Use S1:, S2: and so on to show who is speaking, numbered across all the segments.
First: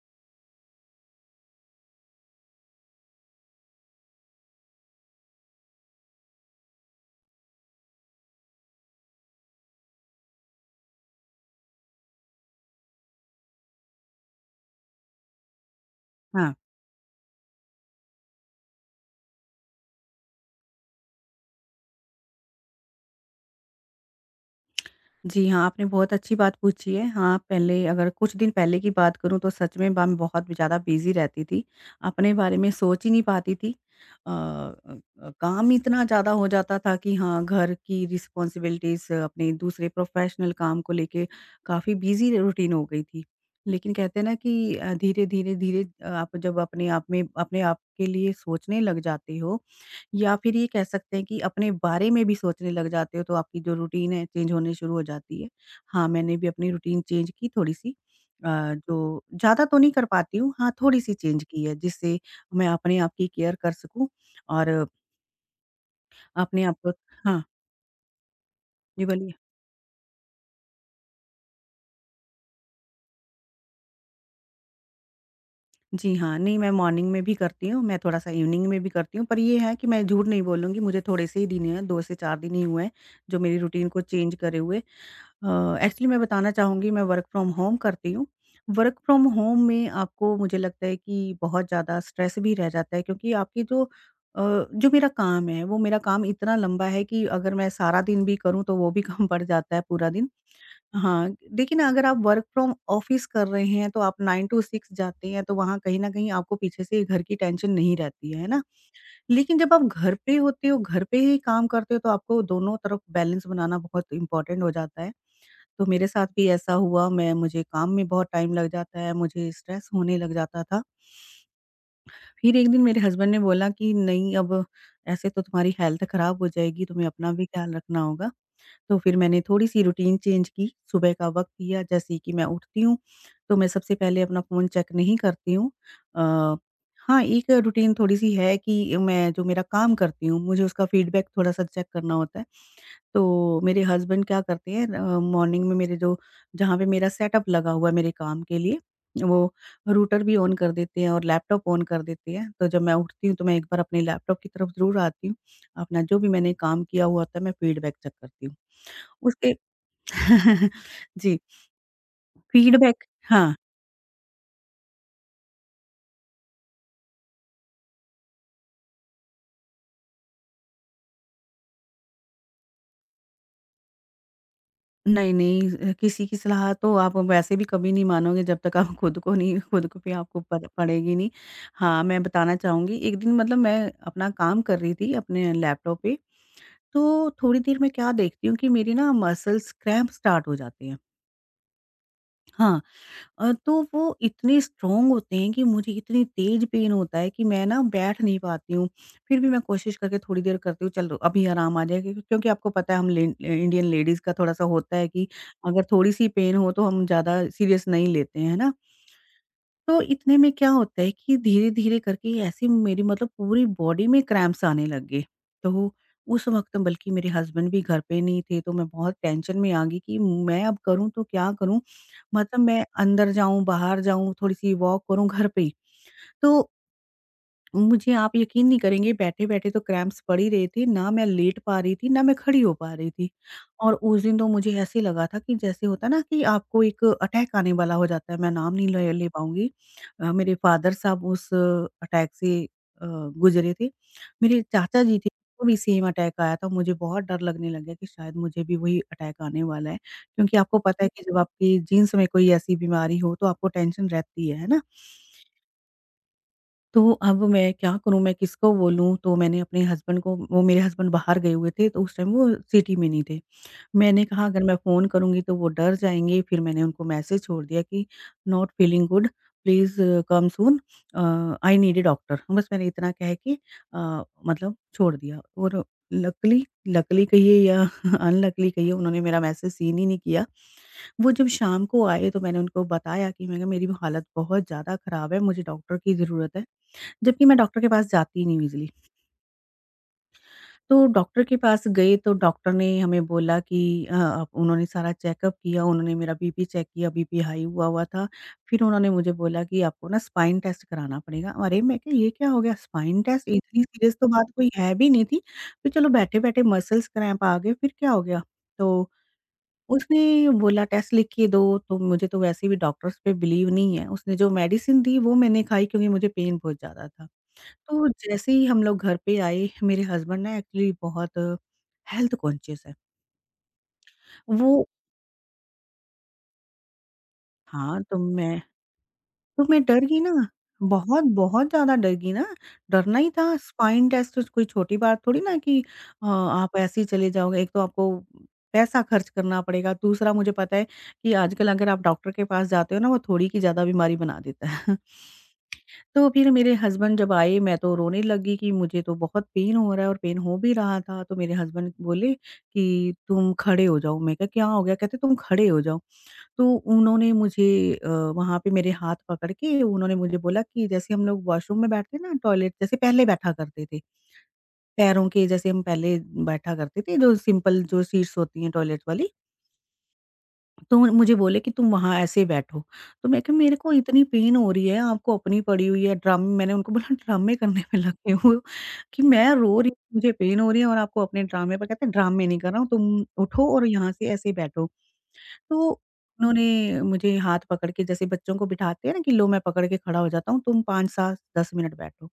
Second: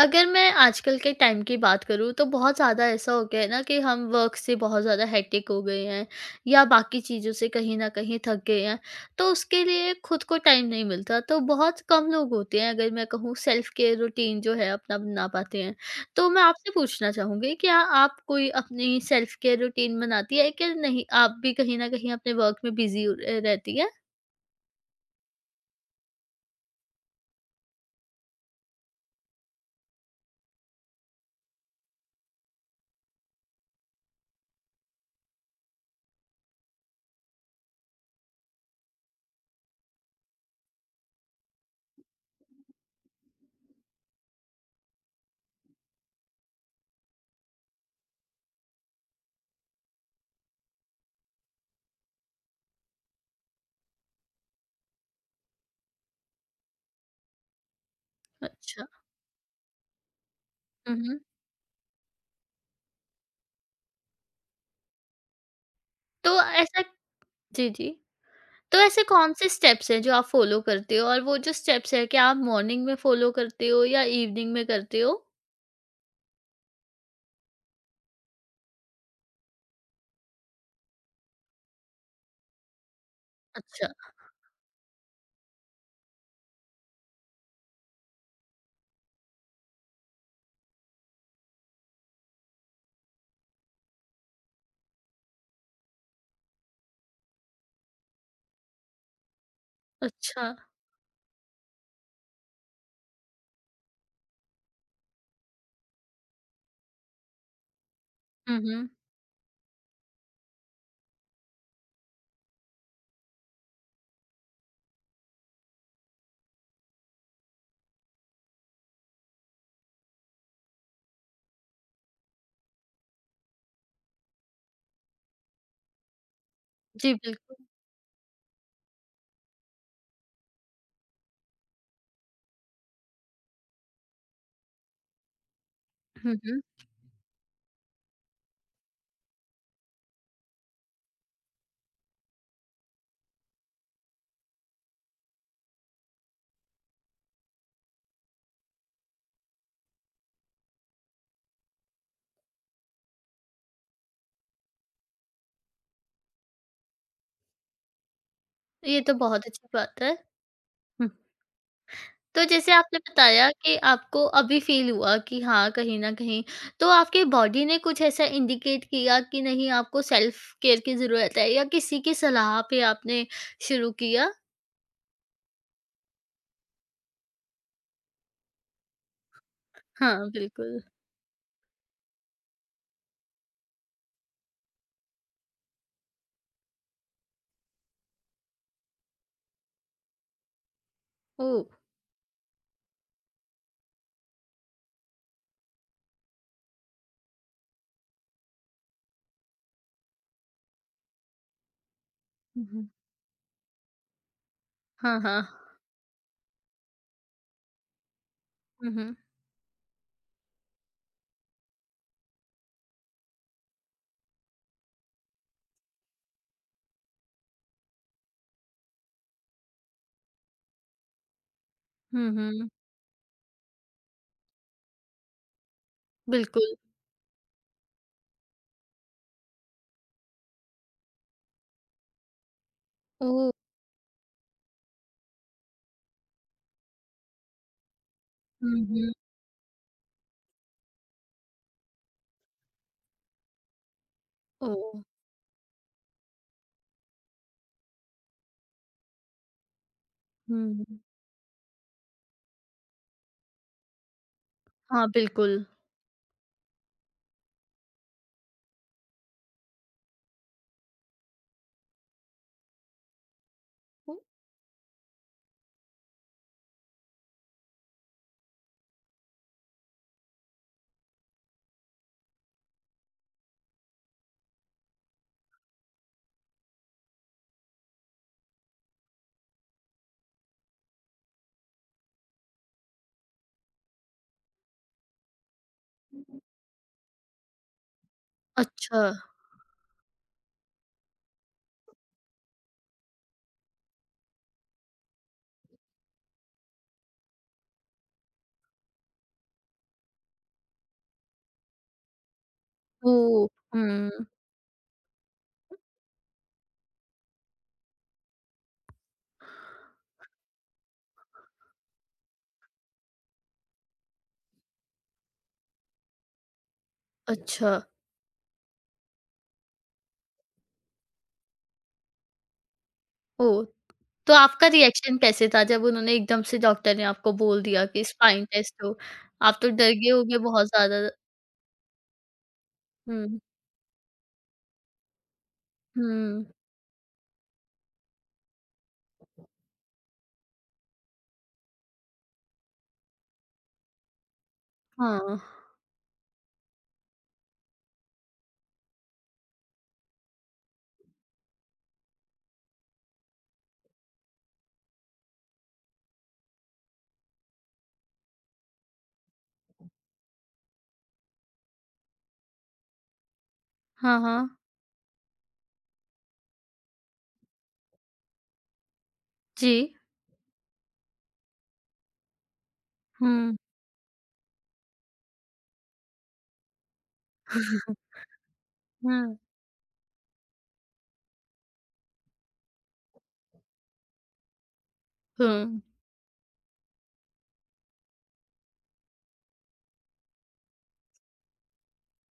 S1: अगर मैं आजकल के टाइम की बात करूँ तो बहुत ज़्यादा ऐसा हो गया है ना कि हम वर्क से बहुत ज़्यादा हेक्टिक हो गए हैं या बाकी चीज़ों से कहीं ना कहीं थक गए हैं। तो उसके लिए खुद को टाइम नहीं मिलता। तो बहुत कम लोग होते हैं अगर मैं कहूँ सेल्फ केयर रूटीन जो है अपना बना पाते हैं। तो मैं
S2: हाँ।
S1: आपसे पूछना चाहूँगी क्या आप कोई अपनी सेल्फ केयर रूटीन बनाती है कि नहीं, आप भी कहीं ना कहीं अपने वर्क में बिजी रहती है।
S2: जी हाँ, आपने बहुत अच्छी बात पूछी है। हाँ, पहले अगर कुछ दिन पहले की बात करूँ तो सच में ब मैं बहुत ज़्यादा बिज़ी रहती थी। अपने बारे में सोच ही नहीं पाती थी। अ अ काम इतना ज़्यादा हो जाता था कि हाँ, घर की रिस्पॉन्सिबिलिटीज़ अपने दूसरे प्रोफ़ेशनल काम को लेके काफ़ी बिज़ी रूटीन हो गई थी। लेकिन कहते हैं ना कि धीरे, धीरे, धीरे आप जब अपने आप में अपने आप के लिए सोचने लग जाते हो या फिर ये कह सकते हैं कि अपने बारे में भी सोचने लग जाते हो तो आपकी जो रूटीन है चेंज होने शुरू हो जाती है। हाँ, मैंने भी अपनी रूटीन चेंज की थोड़ी-सी। अ,
S1: अच्छा।
S2: जो ज़्यादा तो नहीं कर पाती हूँ, हाँ, थोड़ी-सी
S1: हम्म।
S2: चेंज की है जिससे मैं अपने आप की केयर कर सकूँ और
S1: तो
S2: अपने आप
S1: ऐसा।
S2: को। हाँ,
S1: जी जी। तो ऐसे
S2: जी बोलिए।
S1: कौन से स्टेप्स हैं जो आप फॉलो करते हो और वो जो स्टेप्स है क्या आप मॉर्निंग में फॉलो करते हो या इवनिंग में करते हो?
S2: जी हाँ, नहीं मैं मॉर्निंग में भी करती हूँ, मैं थोड़ा-सा इवनिंग में भी करती हूँ पर ये है कि मैं झूठ नहीं बोलूँगी, मुझे थोड़े से ही दिन हैं, 2 से 4 दिन ही हुए हैं, जो मेरी
S1: अच्छा।
S2: रूटीन को चेंज करे हुए। एक्चुअली मैं बताना चाहूँगी, मैं वर्क फ्रॉम होम करती हूँ। वर्क फ्रॉम होम में आपको, मुझे लगता है कि बहुत ज़्यादा स्ट्रेस भी रह जाता है क्योंकि अ, जो मेरा काम है वो मेरा काम इतना लंबा है कि अगर मैं सारा दिन भी करूँ तो वो भी काम पड़ जाता है पूरा दिन।
S1: अच्छा।
S2: हाँ, लेकिन अगर आप वर्क फ्रॉम ऑफिस कर रहे हैं तो आप 9 टू 6 जाते हैं तो वहाँ कहीं न कहीं आपको पीछे से घर की टेंशन नहीं रहती है
S1: हुँ,
S2: ना?
S1: हुँ।
S2: लेकिन जब आप घर पे होते हो, घर पे ही काम करते हो तो आपको दोनों तरफ बैलेंस बनाना बहुत इम्पोर्टेंट हो जाता है। तो मेरे साथ भी ऐसा हुआ, मैं मुझे काम में बहुत टाइम लग जाता है, मुझे स्ट्रेस होने लग जाता था। फिर एक दिन मेरे हस्बैंड ने बोला कि नहीं, अब ऐसे तो तुम्हारी हेल्थ खराब हो जाएगी, तुम्हें
S1: जी,
S2: अपना भी
S1: बिल्कुल।
S2: ख्याल रखना होगा। तो फिर मैंने थोड़ी-सी रूटीन चेंज की, सुबह का वक़्त दिया। जैसे ही कि मैं उठती हूँ, तो मैं सबसे पहले अपना फ़ोन चेक नहीं करती हूँ। अ,
S1: हुँ, हुँ।
S2: हाँ, एक रूटीन थोड़ी-सी है कि मैं जो मेरा काम करती हूँ, मुझे उसका फीडबैक थोड़ा-सा चेक करना होता है। तो मेरे हस्बैंड क्या करते हैं, मॉर्निंग में मेरे जो जहाँ पे मेरा सेटअप लगा हुआ है मेरे काम के लिए, वो रूटर भी ऑन कर देते हैं और लैपटॉप ऑन कर देते हैं। तो जब मैं उठती हूँ तो मैं एक बार अपने लैपटॉप की तरफ ज़रूर आती हूँ। अपना जो भी मैंने काम किया हुआ होता है, मैं फीडबैक चेक करती हूँ।
S1: ये तो बहुत
S2: उसके
S1: अच्छी बात है। हुँ।
S2: जी,
S1: तो जैसे आपने
S2: फीडबैक।
S1: बताया
S2: हाँ।
S1: कि आपको अभी फ़ील हुआ कि हाँ, कहीं न कहीं तो आपकी बॉडी ने कुछ ऐसा इंडिकेट किया कि नहीं आपको सेल्फ केयर की ज़रूरत है, या किसी की सलाह पे आपने शुरू किया?
S2: नहीं, नहीं, किसी की सलाह तो आप वैसे भी कभी नहीं मानोगे जब तक आप खुद को नहीं, खुद को भी
S1: हाँ,
S2: आपको पड़
S1: बिल्कुल।
S2: पड़ेगी नहीं। हाँ, मैं बताना चाहूँगी, एक दिन मतलब मैं अपना काम कर रही थी अपने लैपटॉप पे, तो थोड़ी देर में क्या देखती हूँ कि मेरी ना मसल्स क्रैम्प स्टार्ट हो जाते हैं।
S1: ओह!
S2: हाँ, तो वो इतने स्ट्रॉन्ग होते हैं कि मुझे इतनी तेज पेन होता है कि मैं ना, बैठ नहीं पाती हूँ। फिर भी मैं कोशिश करके थोड़ी देर करती हूँ, चलो अभी आराम आ जाएगा, क्यों क्योंकि
S1: हुँ,
S2: आपको
S1: हुँ।
S2: पता है हम ले इंडियन लेडीज़ का थोड़ा-सा होता है
S1: हाँ,
S2: कि
S1: हाँ।
S2: अगर थोड़ी-सी पेन हो तो हम ज़्यादा सीरियस नहीं लेते हैं, है ना?
S1: हुँ, हुँ।
S2: तो इतने में क्या होता है कि धीरे-धीरे करके ऐसे मेरी मतलब पूरी बॉडी में क्रैम्प्स आने लग गए। तो उस वक़्त बल्कि मेरे हस्बैंड भी घर पे नहीं थे, तो मैं बहुत टेंशन में आ गई कि मैं अब करूँ तो क्या करूँ?
S1: हुँ,
S2: मतलब
S1: हुँ।
S2: मैं अंदर जाऊँ, बाहर जाऊँ, थोड़ी-सी वॉक करूँ घर पे ही। तो
S1: बिल्कुल।
S2: मुझे, आप यकीन नहीं करेंगे, बैठे-बैठे तो क्रैम्प्स पड़ ही रहे थे, ना मैं लेट पा रही थी, ना मैं खड़ी हो पा रही थी।
S1: ओह!
S2: और उस दिन तो मुझे ऐसे लगा था कि जैसे होता है ना कि आपको एक अटैक आने वाला हो जाता है, मैं नाम
S1: हुँ,
S2: नहीं ले
S1: हुँ।
S2: ले पाऊँगी। मेरे फादर साहब उस अटैक से गुज़रे थे। मेरे
S1: ओह!
S2: चाचा जी थे, उनको भी सेम अटैक आया था, मुझे बहुत डर लगने लग गया कि शायद मुझे भी वही अटैक आने वाला है। क्योंकि आपको
S1: हुँ।
S2: पता है कि जब आपकी जीन्स में कोई ऐसी बीमारी हो तो आपको टेंशन रहती है ना?
S1: हाँ, बिल्कुल।
S2: तो अब मैं क्या करूँ, मैं किसको बोलूँ? तो मैंने अपने हस्बैंड को, वो मेरे हस्बैंड बाहर गए हुए थे, तो उस टाइम वो सिटी में नहीं थे।
S1: हुँ।
S2: मैंने कहा अगर मैं फ़ोन करूँगी तो वो डर जाएँगे, फिर मैंने उनको मैसेज छोड़ दिया कि not feeling good, please come soon, I need a doctor. बस मैंने इतना कह के मतलब छोड़ दिया और लकीली लकीली कहिए या अनलकीली कहिए, उन्होंने मेरा मैसेज सीन ही नहीं किया। वो जब शाम को आए तो मैंने उनको बताया कि मैं मेरी हालत बहुत ज़्यादा ख़राब है, मुझे डॉक्टर की ज़रूरत है। जबकि मैं डॉक्टर के पास जाती ही नहीं हूँ ईज़िली।
S1: अच्छा।
S2: तो डॉक्टर के पास गए तो डॉक्टर ने हमें बोला कि अ, आप उन्होंने सारा चेकअप किया, उन्होंने मेरा बीपी चेक किया, बीपी हाई हुआ हुआ था। फिर उन्होंने मुझे बोला कि आपको ना स्पाइन टेस्ट कराना पड़ेगा। अरे! मैं कहा ये क्या हो गया स्पाइन टेस्ट?
S1: ओह!
S2: इतनी सीरियस
S1: हुँ।
S2: तो बात कोई है भी नहीं थी। फिर चलो बैठे-बैठे मसल्स क्रैम्प आ गए, फिर क्या हो गया? तो उसने बोला टेस्ट लिख के दो, तो मुझे तो वैसे भी डॉक्टर्स पे बिलीव नहीं है। उसने जो मेडिसिन दी वो मैंने खाई क्योंकि मुझे पेन बहुत ज़्यादा था।
S1: अच्छा।
S2: तो जैसे ही हम लोग घर पे आए, मेरे हस्बैंड ना एक्चुअली बहुत हेल्थ कॉन्शियस है।
S1: ओह! तो आपका
S2: वो
S1: रिएक्शन कैसे था जब उन्होंने एकदम से डॉक्टर ने आपको बोल दिया
S2: हाँ,
S1: कि
S2: तो
S1: स्पाइन
S2: मैं
S1: टेस्ट हो? आप
S2: तो
S1: तो
S2: मैं
S1: डर
S2: डर
S1: गए
S2: गई
S1: होंगे
S2: ना,
S1: बहुत ज़्यादा।
S2: बहुत, बहुत ज़्यादा डर गई ना। डरना ही
S1: हुँ,
S2: था, स्पाइन टेस्ट तो कोई छोटी बात थोड़ी ना कि
S1: हुँ,
S2: आप ऐसे ही चले जाओगे। एक तो आपको पैसा खर्च करना पड़ेगा, दूसरा मुझे पता है कि आजकल अगर आप डॉक्टर के पास जाते हो ना, वो थोड़ी की ज़्यादा बीमारी बना देता है।
S1: हाँ,
S2: तो फिर मेरे हस्बैंड जब आए, मैं तो रोने लगी कि मुझे तो बहुत पेन हो रहा है और पेन हो भी रहा था। तो मेरे हस्बैंड बोले कि तुम खड़े हो जाओ। मैं कहा क्या हो गया? कहते, तुम खड़े हो जाओ। तो उन्होंने मुझे अ, वहाँ पे मेरे हाथ पकड़ के उन्होंने मुझे बोला कि जैसे हम लोग वॉशरूम में बैठते हैं ना, टॉयलेट जैसे पहले बैठा करते थे।
S1: हाँ, हाँ।
S2: पैरों के जैसे हम पहले बैठा करते थे, जो सिंपल जो सीट्स होती हैं टॉयलेट वाली।
S1: जी।
S2: तो मुझे बोले कि तुम वहाँ ऐसे बैठो। तो मैं कहा
S1: हुँ,
S2: मेरे को इतनी पेन हो रही है, आपको अपनी पड़ी हुई है, ड्रामे, मैंने उनको बोला, ड्रामे करने में लगे हो कि
S1: हुँ,
S2: मैं रो रही हूँ, मुझे पेन हो रही है और आपको अपने ड्रामे पर। कहते हैं ड्रामे नहीं कर रहा हूँ, तुम उठो और यहाँ से ऐसे बैठो।
S1: हुँ,
S2: तो उन्होंने मुझे हाथ पकड़ के, जैसे बच्चों को बिठाते हैं ना कि लो मैं पकड़ के खड़ा हो जाता हूँ, तुम 5-7-10 मिनट बैठो।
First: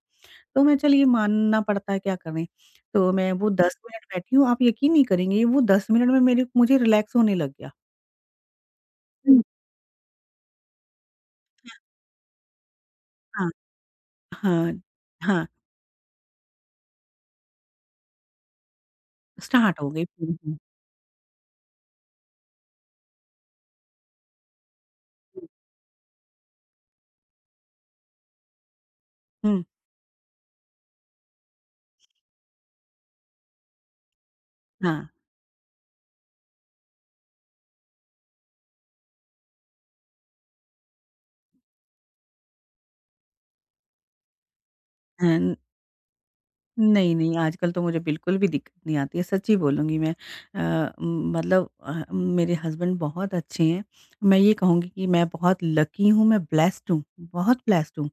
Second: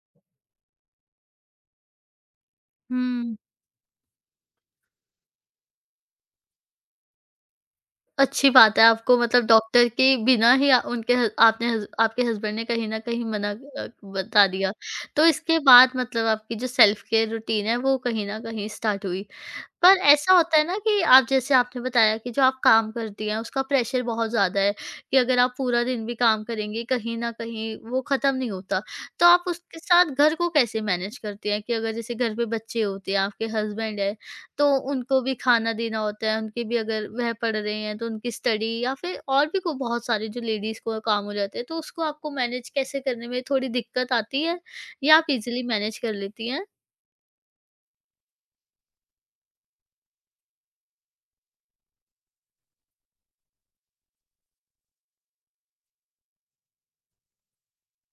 S2: तो मैं, चलिए मानना पड़ता है, क्या करें। तो मैं
S1: हुँ।
S2: वो 10 मिनट बैठी हूँ, आप यकीन नहीं करेंगे, वो 10 मिनट में मेरे मुझे रिलैक्स होने लग गया।
S1: अच्छी बात है, आपको
S2: हुँ।
S1: मतलब डॉक्टर के बिना ही उनके ह आपने हस आपके हस्बैंड ने कहीं न कहीं
S2: हाँ।
S1: बता दिया।
S2: हाँ,
S1: तो
S2: हाँ,
S1: इसके बाद मतलब आपकी जो सेल्फ केयर रूटीन है, वो कहीं न कहीं स्टार्ट हुई।
S2: स्टार्ट हो
S1: पर
S2: गई।
S1: ऐसा
S2: हुँ,
S1: होता
S2: हुँ,
S1: है ना कि आप जैसे आपने बताया कि जो आप काम करती हैं उसका प्रेशर बहुत ज़्यादा है कि अगर
S2: हुँ,
S1: आप पूरा दिन भी काम करेंगी कहीं न कहीं वो ख़त्म नहीं होता। तो आप
S2: हुँ,
S1: उसके साथ घर को कैसे मैनेज करती हैं कि अगर जैसे घर पे बच्चे होते हैं, आपके हस्बैंड है, तो
S2: हाँ।
S1: उनको भी खाना देना होता है, उनके भी अगर वह पढ़ रहे हैं तो उनकी स्टडी या फिर और भी को बहुत सारे जो लेडीज़ को काम हो जाते हैं, तो उसको आपको मैनेज कैसे करने में थोड़ी दिक्कत आती है या
S2: अ,
S1: आप ईज़िली मैनेज कर लेती हैं?
S2: नहीं, नहीं आजकल तो मुझे बिल्कुल भी दिक्कत नहीं आती है, सच्ची बोलूँगी मैं। मतलब मेरे हस्बैंड बहुत अच्छे हैं। मैं ये कहूँगी कि मैं बहुत लकी हूँ, मैं ब्लेस्ड हूँ, बहुत ब्लेस्ड हूँ।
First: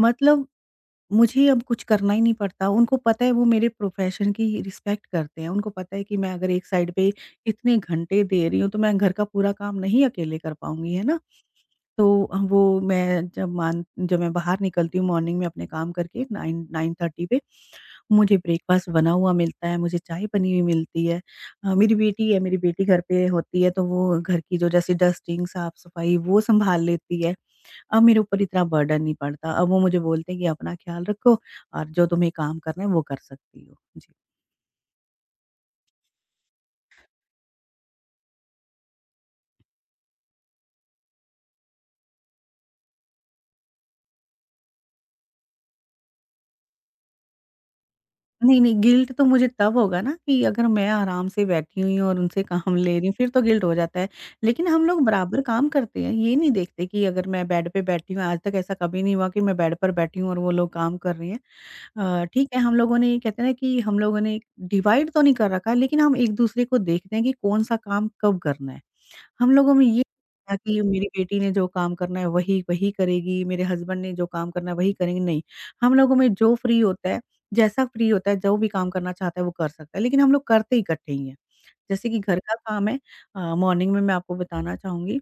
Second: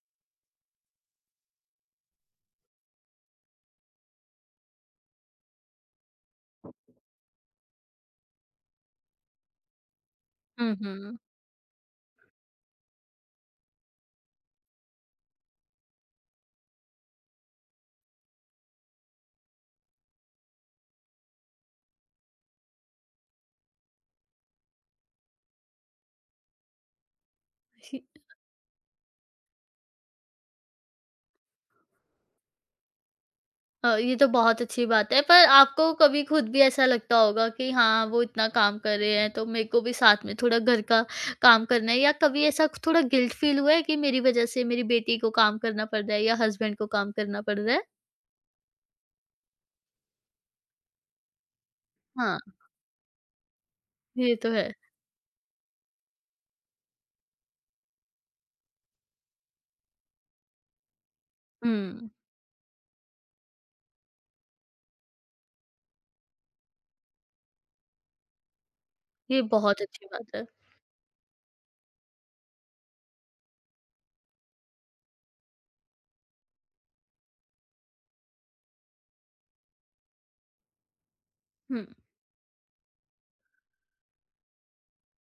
S2: मतलब मुझे अब कुछ करना ही नहीं पड़ता। उनको पता है, वो मेरे प्रोफ़ेशन की रिस्पेक्ट करते हैं। उनको पता है कि मैं अगर एक साइड पे इतने घंटे दे रही हूँ, तो मैं घर का पूरा काम नहीं अकेले कर
S1: हुँ,
S2: पाऊँगी, है
S1: हुँ।
S2: ना? तो वो मैं जब मान जब मैं बाहर निकलती हूँ मॉर्निंग में अपने काम करके 9 9:30 पे, मुझे ब्रेकफ़ास्ट बना हुआ मिलता है, मुझे चाय बनी हुई मिलती है। मेरी बेटी है, मेरी बेटी घर पे होती है, तो वो घर की जो जैसे डस्टिंग, साफ़-सफ़ाई वो सँभाल लेती है। अब मेरे ऊपर इतना बर्डन नहीं पड़ता। अब वो मुझे बोलते हैं कि अपना ख़्याल रखो और जो तुम्हें काम करना है वो कर सकती हो। जी।
S1: ये तो बहुत अच्छी बात है, पर आपको कभी खुद भी ऐसा लगता होगा कि हाँ वो इतना काम कर रहे हैं तो मेरे को भी साथ में थोड़ा घर का काम करना है, या कभी ऐसा थोड़ा गिल्ट फील हुआ है कि मेरी वजह से मेरी बेटी को काम करना पड़ रहा है या हस्बैंड को काम करना पड़ रहा है?
S2: नहीं, नहीं गिल्ट तो मुझे तब होगा ना कि अगर मैं आराम से बैठी हुई हूँ और
S1: हाँ।
S2: उनसे काम ले रही हूँ फिर तो गिल्ट हो जाता है।
S1: ये तो
S2: लेकिन
S1: है।
S2: हम लोग बराबर काम करते हैं। ये नहीं देखते कि अगर मैं बेड पे बैठी हूँ आज तक ऐसा कभी नहीं हुआ कि मैं बेड पर बैठी हूँ और वो लोग काम कर रही
S1: हम्म।
S2: हैं। ठीक है हम लोगों ने ये कहते हैं ना कि हम लोगों ने डिवाइड तो नहीं कर रखा है लेकिन हम एक-दूसरे को देखते हैं कि कौन-सा काम कब करना है।
S1: ये
S2: हम लोगों
S1: बहुत
S2: में ये
S1: अच्छी बात है।
S2: था कि मेरी बेटी ने जो काम करना है वही वही करेगी, मेरे हस्बैंड ने जो काम करना है वही करेंगे, नहीं। हम लोगों में जो फ्री होता है, जैसा फ्री होता है, जो भी काम करना चाहता है वो कर सकता है, लेकिन हम लोग करते इकट्ठे ही हैं।
S1: हम्म।
S2: जैसे कि घर का काम है। मॉर्निंग में मैं आपको बताना चाहूँगी,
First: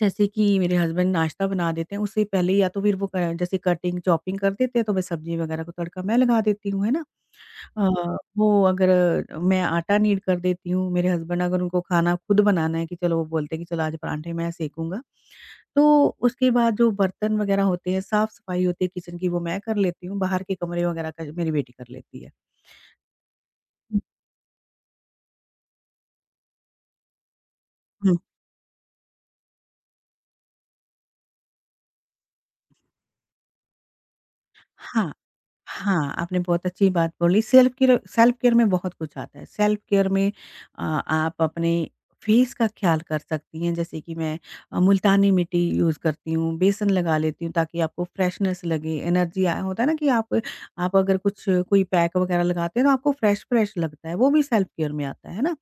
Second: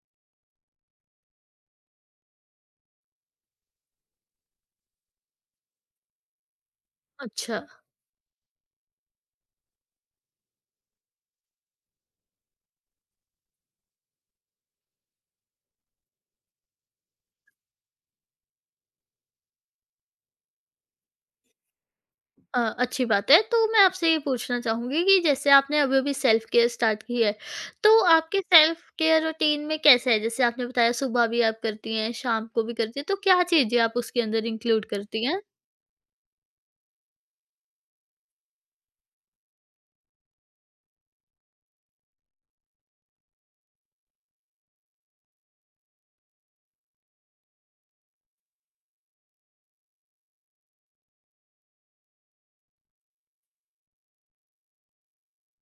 S2: जैसे कि मेरे हस्बैंड नाश्ता बना देते हैं, उससे पहले या तो फिर वो क जैसे कटिंग, चॉपिंग कर देते हैं, तो मैं सब्ज़ी वगैरह को तड़का मैं लगा देती हूँ, है ना?
S1: अच्छा।
S2: अ, वो अगर अ, मैं आटा नीड कर देती हूँ, मेरे हस्बैंड अगर उनको खाना खुद बनाना है कि चलो वो बोलते हैं कि चलो आज पराठे मैं सेकूँगा। तो उसके बाद जो बर्तन वग़ैरह होते हैं, साफ-सफाई होती है किचन की वो मैं कर लेती हूँ, बाहर के कमरे वग़ैरह का मेरी बेटी कर लेती है।
S1: अच्छी बात है। तो मैं
S2: हुँ।
S1: आपसे ये पूछना चाहूँगी कि जैसे आपने अभी-अभी सेल्फ केयर स्टार्ट की है, तो
S2: हुँ,
S1: आपके सेल्फ केयर रूटीन में कैसा है? जैसे आपने बताया सुबह भी आप करती हैं, शाम को भी करती हैं, तो क्या चीज़ें आप उसके अंदर इंक्लूड
S2: हाँ,
S1: करती हैं?
S2: हाँ, आपने बहुत अच्छी बात बोली। सेल्फ केयर में बहुत कुछ आता है। सेल्फ केयर में आप अपने फेस का ख़्याल कर सकती हैं, जैसे कि मैं मुल्तानी मिट्टी यूज़ करती हूँ, बेसन लगा लेती हूँ ताकि आपको फ्रेशनेस लगे, एनर्जी आए होता है ना कि आप अगर कुछ कोई पैक वग़ैरह लगाते हैं तो आपको फ्रेश-फ्रेश लगता है, वो भी सेल्फ केयर में आता है ना?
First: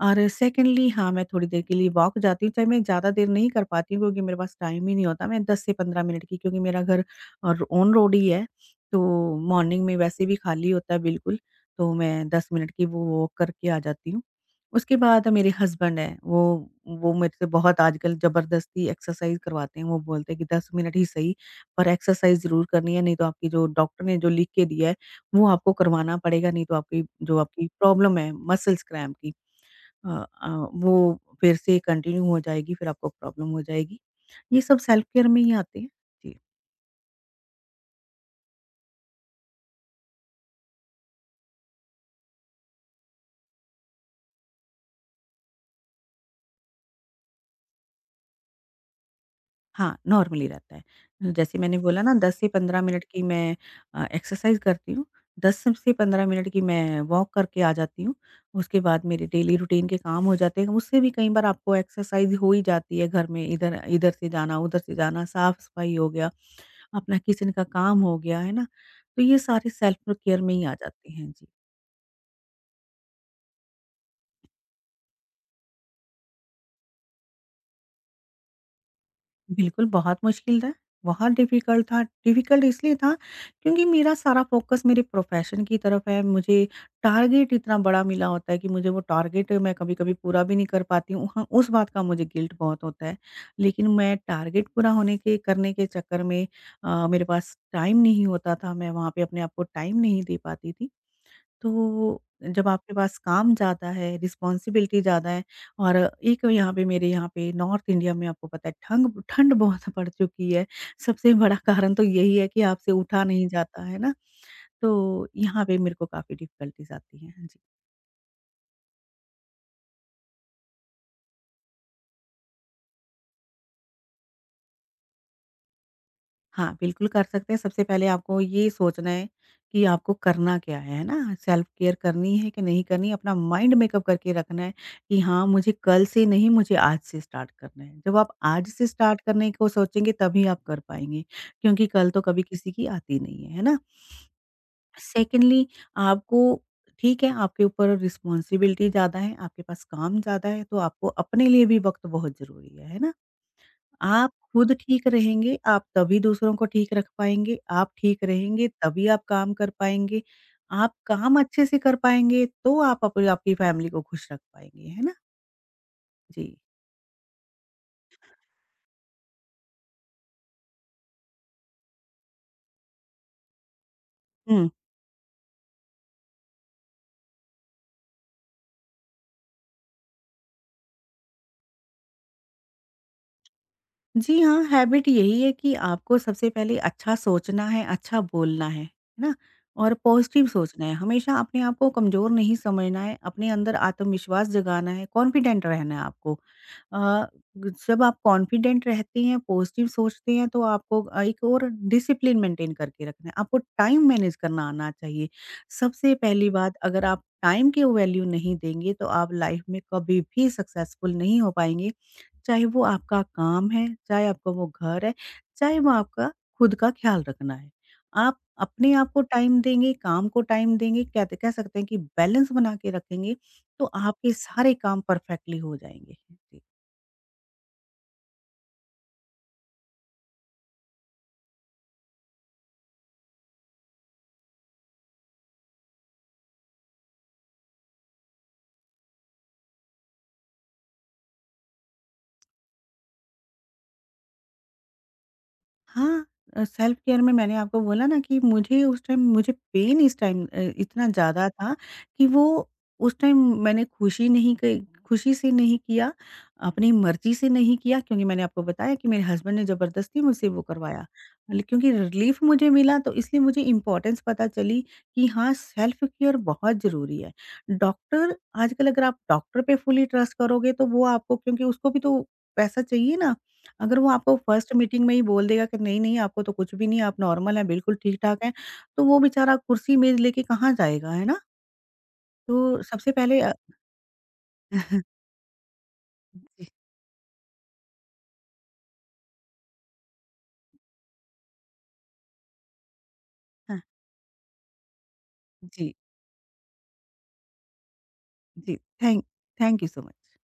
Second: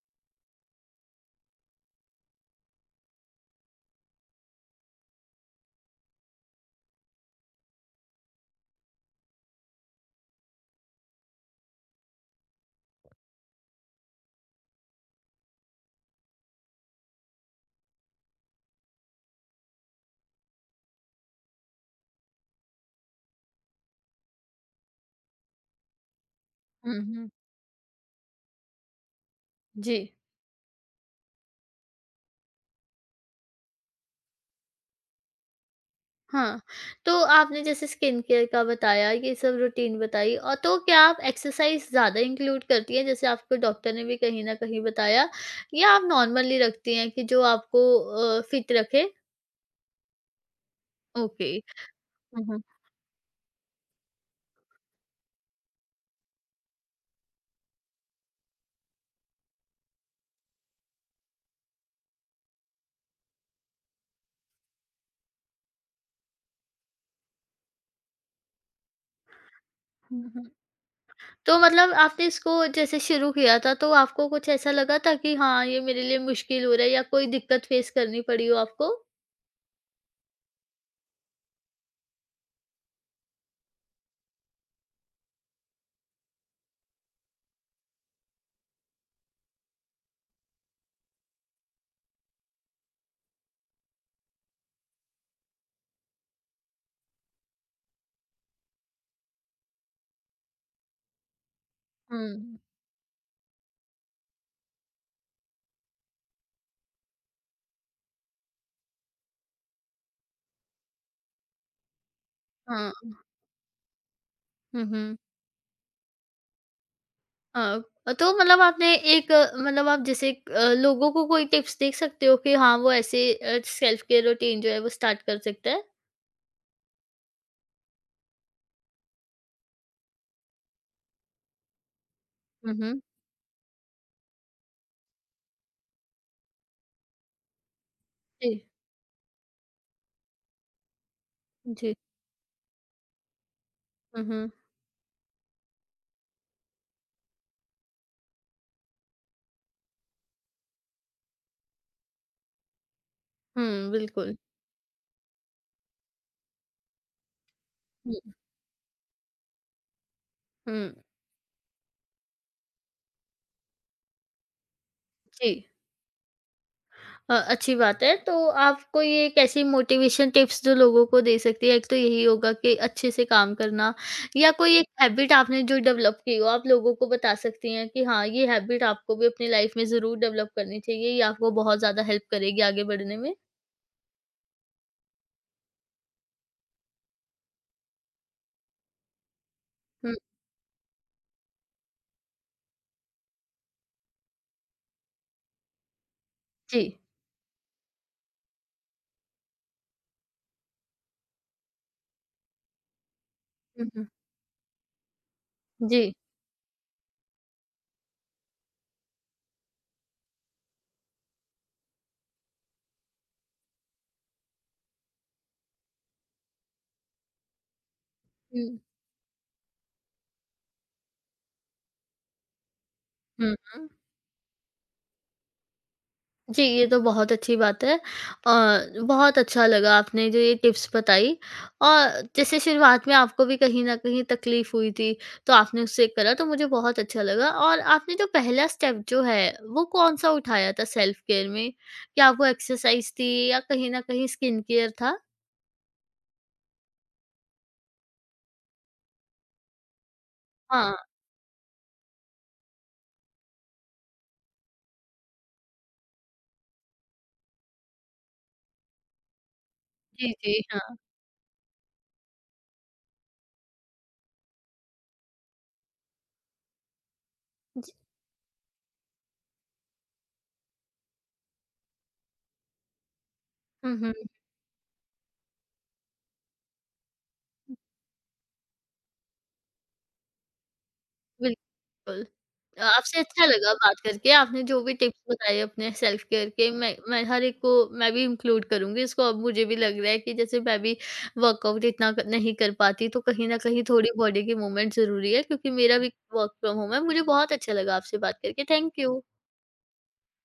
S2: और सेकंडली हाँ, मैं थोड़ी देर के लिए वॉक जाती हूँ, चाहे मैं ज़्यादा देर नहीं कर पाती हूँ क्योंकि मेरे पास टाइम ही नहीं होता। मैं 10 से 15 मिनट की क्योंकि मेरा घर और ऑन रोड ही है, तो मॉर्निंग में वैसे भी खाली होता है बिल्कुल, तो मैं 10 मिनट की वो वॉक करके आ जाती हूँ। उसके बाद मेरे हस्बैंड हैं, वो मेरे से बहुत आजकल ज़बरदस्ती एक्सरसाइज़ करवाते हैं। वो बोलते हैं कि 10 मिनट ही सही, पर एक्सरसाइज़ ज़रूर करनी है, नहीं तो आपकी जो डॉक्टर ने जो लिख के दिया है, वो आपको करवाना पड़ेगा, नहीं तो
S1: हुँ,
S2: आपकी
S1: हुँ।
S2: जो आपकी प्रॉब्लम है मसल्स क्रैम्प की,
S1: जी।
S2: अ अ, वो फिर से कंटिन्यू हो जाएगी, फिर आपको प्रॉब्लम हो जाएगी। ये सब सेल्फ केयर में ही आते हैं। जी,
S1: हाँ, तो आपने जैसे स्किन केयर का बताया, ये सब रूटीन बताई और तो क्या आप एक्सरसाइज़ ज़्यादा इंक्लूड करती हैं? जैसे आपको डॉक्टर ने भी कहीं न कहीं बताया, या आप नॉर्मली रखती हैं कि जो आपको फिट रखे?
S2: हाँ, नॉर्मली रहता है।
S1: ओके।
S2: जैसे मैंने बोला ना 10 से
S1: हुँ,
S2: 15 मिनट की मैं एक्सरसाइज़ करती हूँ, 10 से 15 मिनट की मैं वॉक करके आ जाती हूँ। उसके बाद मेरे डेली रूटीन के काम हो जाते हैं। उससे भी कई बार आपको एक्सरसाइज़ हो ही जाती है घर में, इधर इधर से जाना, उधर से जाना, साफ-सफाई हो गया, अपना किचन का काम हो गया, है ना? तो ये सारे सेल्फ केयर
S1: हुँ।
S2: में ही आ जाते हैं। जी।
S1: तो मतलब आपने इसको जैसे शुरू किया था तो आपको कुछ ऐसा लगा था कि हाँ ये मेरे लिए मुश्किल हो रहा है, या कोई दिक्कत फेस करनी पड़ी हो आपको?
S2: बिल्कुल, बहुत मुश्किल था, बहुत डिफ़िकल्ट था। डिफ़िकल्ट इसलिए था क्योंकि मेरा सारा फ़ोकस मेरे प्रोफ़ेशन की तरफ है। मुझे टारगेट इतना बड़ा मिला होता है कि मुझे वो टारगेट मैं कभी-कभी पूरा भी नहीं कर पाती हूँ। हाँ, उस बात का मुझे गिल्ट बहुत होता है। लेकिन मैं टारगेट पूरा होने के करने के चक्कर में मेरे पास टाइम नहीं होता था, मैं वहाँ पे अपने आप को टाइम नहीं दे पाती थी। तो
S1: हुँ।
S2: जब आपके पास काम ज़्यादा है, रिस्पॉन्सिबिलिटी ज़्यादा है और एक यहाँ पे मेरे यहाँ पे नॉर्थ इंडिया में आपको पता है ठंग ठंड बहुत पड़ चुकी है। सबसे बड़ा कारण तो यही है कि आपसे
S1: हाँ।
S2: उठा नहीं जाता है ना,
S1: हुँ, हुँ।
S2: तो यहाँ पे मेरे को काफ़ी डिफ़िकल्टीज़ आती हैं। जी।
S1: हाँ, तो मतलब आपने एक मतलब आप जैसे लोगों को कोई टिप्स दे सकते हो कि हाँ वो ऐसे सेल्फ केयर रूटीन जो है वो स्टार्ट कर सकता है?
S2: हाँ, बिल्कुल कर सकते हैं। सबसे पहले आपको ये सोचना है कि आपको करना क्या है ना? सेल्फ केयर करनी है कि
S1: हुँ,
S2: नहीं
S1: हुँ।
S2: करनी है? अपना माइंड मेकअप करके रखना है कि हाँ, मुझे कल से नहीं, मुझे आज से स्टार्ट करना है। जब आप
S1: जी,
S2: आज से स्टार्ट करने को सोचेंगे, तभी आप कर पाएँगे, क्योंकि
S1: जी।
S2: कल तो कभी किसी की आती नहीं है, है ना?
S1: हुँ, हुँ।
S2: सेकंडली आपको ठीक है, आपके ऊपर रिस्पॉन्सिबिलिटी ज़्यादा है, आपके पास काम ज़्यादा है, तो आपको अपने लिए भी वक़्त बहुत ज़रूरी है ना?
S1: हुँ,
S2: आप
S1: बिल्कुल।
S2: खुद ठीक रहेंगे, आप तभी दूसरों को ठीक रख पाएँगे, आप ठीक
S1: हुँ,
S2: रहेंगे तभी आप काम कर पाएँगे,
S1: हुँ।
S2: आप काम अच्छे से कर पाएँगे तो आप अप आपकी फैमिली को खुश रख पाएँगे, है ना?
S1: जी।
S2: जी।
S1: अच्छी बात है। तो आपको ये एक ऐसी मोटिवेशन टिप्स जो लोगों को दे सकती है, एक तो यही होगा कि अच्छे से काम करना या कोई एक हैबिट आपने जो डेवलप की हो, आप लोगों को बता सकती हैं कि हाँ, ये हैबिट आपको भी अपनी लाइफ में ज़रूर डेवलप करनी चाहिए, ये आपको बहुत ज़्यादा हेल्प करेगी आगे बढ़ने में?
S2: जी हाँ, हैबिट यही है कि आपको सबसे पहले अच्छा सोचना है, अच्छा बोलना है ना? और
S1: हुँ,
S2: पॉजिटिव सोचना है, हमेशा अपने आप को कमज़ोर नहीं समझना है, अपने अंदर आत्मविश्वास जगाना है, कॉन्फिडेंट रहना है आपको।
S1: जी।
S2: अ, जब आप कॉन्फिडेंट रहते हैं, पॉजिटिव सोचते हैं, तो आपको एक और डिसिप्लिन मेंटेन करके रखना है, आपको
S1: हुँ, हुँ।
S2: टाइम मैनेज करना आना चाहिए।
S1: जी।
S2: सबसे पहली बात, अगर आप टाइम की वैल्यू नहीं देंगे, तो आप लाइफ में कभी भी सक्सेसफुल नहीं हो पाएँगे। चाहे वो आपका काम है, चाहे आपका वो घर है, चाहे वो आपका खुद का ख़्याल रखना है। आप
S1: हुँ,
S2: अपने आप को टाइम देंगे, काम को टाइम देंगे, कहते कह सकते हैं कि बैलेंस बना के रखेंगे,
S1: हुँ,
S2: तो
S1: हुँ।
S2: आपके सारे काम परफ़ेक्टली हो जाएँगे।
S1: जी, ये तो बहुत अच्छी बात है। बहुत अच्छा लगा आपने जो ये टिप्स बताई, और जैसे शुरुआत में आपको भी कहीं न कहीं तकलीफ़ हुई थी, तो आपने उससे करा तो मुझे बहुत अच्छा लगा। और आपने जो पहला स्टेप जो है, वो कौन-सा उठाया था सेल्फ केयर में? क्या वो एक्सरसाइज़ थी या कहीं न कहीं स्किन केयर था?
S2: हाँ, सेल्फ केयर में मैंने आपको बोला ना कि मुझे उस टाइम मुझे पेन इस टाइम अ,
S1: हाँ।
S2: इतना ज़्यादा था कि वो उस टाइम मैंने खुशी से नहीं किया, अपनी मर्ज़ी से नहीं किया क्योंकि मैंने आपको बताया कि मेरे हस्बैंड ने ज़बरदस्ती
S1: जी,
S2: मुझसे
S1: जी,
S2: वो
S1: हाँ।
S2: करवाया। ल क्योंकि रिलीफ़ मुझे मिला तो इसलिए मुझे इम्पोर्टेंस पता चली कि हाँ, सेल्फ केयर बहुत ज़रूरी है। डॉक्टर आजकल अगर आप डॉक्टर पे फुली ट्रस्ट करोगे तो वो आपको क्योंकि उसको भी तो पैसा चाहिए ना
S1: हुँ,
S2: अगर वो
S1: हुँ।
S2: आपको फर्स्ट मीटिंग में ही बोल देगा कि नहीं-नहीं आपको तो कुछ भी नहीं है, आप नॉर्मल हैं, बिल्कुल ठीक-ठाक हैं, तो वो बेचारा कुर्सी मेज़ लेके कहाँ जाएगा, है ना?
S1: बिल्कुल।
S2: तो सबसे
S1: आपसे
S2: पहले
S1: अच्छा लगा बात करके। आपने जो भी टिप्स बताए अपने सेल्फ केयर
S2: जी,
S1: के, मैं हर एक को मैं भी इंक्लूड करूँगी इसको। अब मुझे भी लग रहा है कि जैसे मैं भी वर्कआउट इतना क नहीं कर पाती, तो कहीं न
S2: हाँ,
S1: कहीं थोड़ी बॉडी की मूवमेंट ज़रूरी है क्योंकि
S2: जी,
S1: मेरा भी वर्क फ्रॉम होम है। मुझे बहुत अच्छा लगा आपसे बात करके।
S2: जी,
S1: thank you.
S2: Thank thank you so much.